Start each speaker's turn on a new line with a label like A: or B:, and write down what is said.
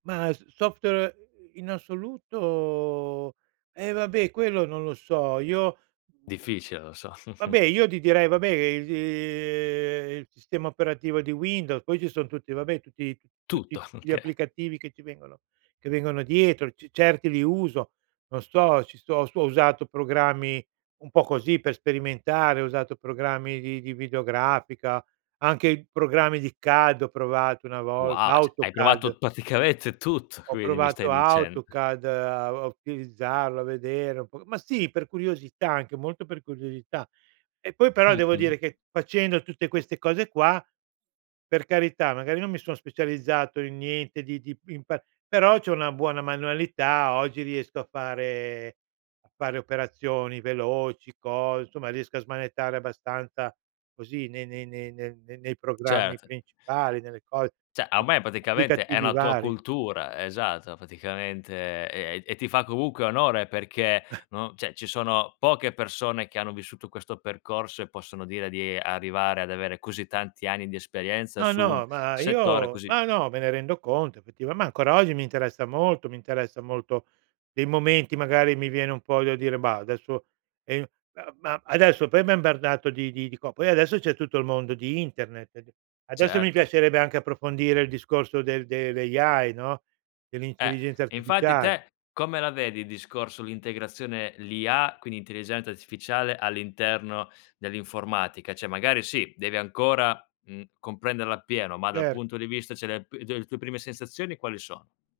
A: Ma s software, ehm, in assoluto eh, vabbè, quello non lo so. Io
B: Difficile, lo so.
A: vabbè, io di direi, vabbè, ehm, il sistema operativo di Windows, poi ci son tutti vabbè, tutti t tutti
B: Tutto,
A: tut gli
B: okay.
A: applicativi che ci vengono che vengono dietro, ce certi li uso. Non sto ci sto sto ho usato programmi un po' così per sperimentare, ho usato programmi di di videografica, anche i programmi di CAD ho provato, una volta,
B: Wow, cioè, hai
A: AutoCAD.
B: provato praticamente tutto,
A: Ho
B: quindi, mi stai
A: provato
B: dicend
A: AutoCad a a utilizzarlo, a vedere un po' ma sì, per curiosità, anche molto per curiosità. E poi, però, devo
B: Mh-mh.
A: dire che, facendo tutte queste cose qua, per carità, magari non mi son specializzato in niente di di in pa però c'ho una buona manualità. Oggi riesco a fare a fare operazioni veloci, cos insomma, riesco a smanettare abbastanza, così, nei nei nei nei nei programmi
B: Cert
A: principali, nelle cos
B: Cioè,
A: [unintelligible]
B: ormai, praticamente, è
A: applicativi
B: una tua
A: vari.
B: cultura esatto, praticamente, e ehm e ti fa comunque onore perché, no cioè, ci sono poche persone che hanno vissuto questo percorso e possono dire di arrivare ad avere così tanti anni di esperienza
A: No,
B: su un
A: no, ma
B: settore
A: io
B: così
A: ma no, me ne rendo conto, effettiva ma, ancora oggi, mi interessa molto mi interessa molto dei momenti, magari, mi viene un po' da dire: "Bah, adesso," ehm, ma ma adesso, poi, m'ha imbardato di di di co poi, adesso, c'è tutto il mondo di internet ed adesso mi
B: Certo.
A: piacerebbe anche approfondire il discorso del dell' AI, no,
B: Eh,
A: dell'intelligenza
B: infatti,
A: artificiale.
B: te, come la vedi, il discorso l'integrazione l'IA, quindi intelligenza artificiale, all'interno dell'informatica? Cioè, magari, sì, devi ancora, mhmm, comprenderla appieno, ma dal
A: Certo.
B: punto di vista cioè le p tue le tue prime sensazioni quali sono?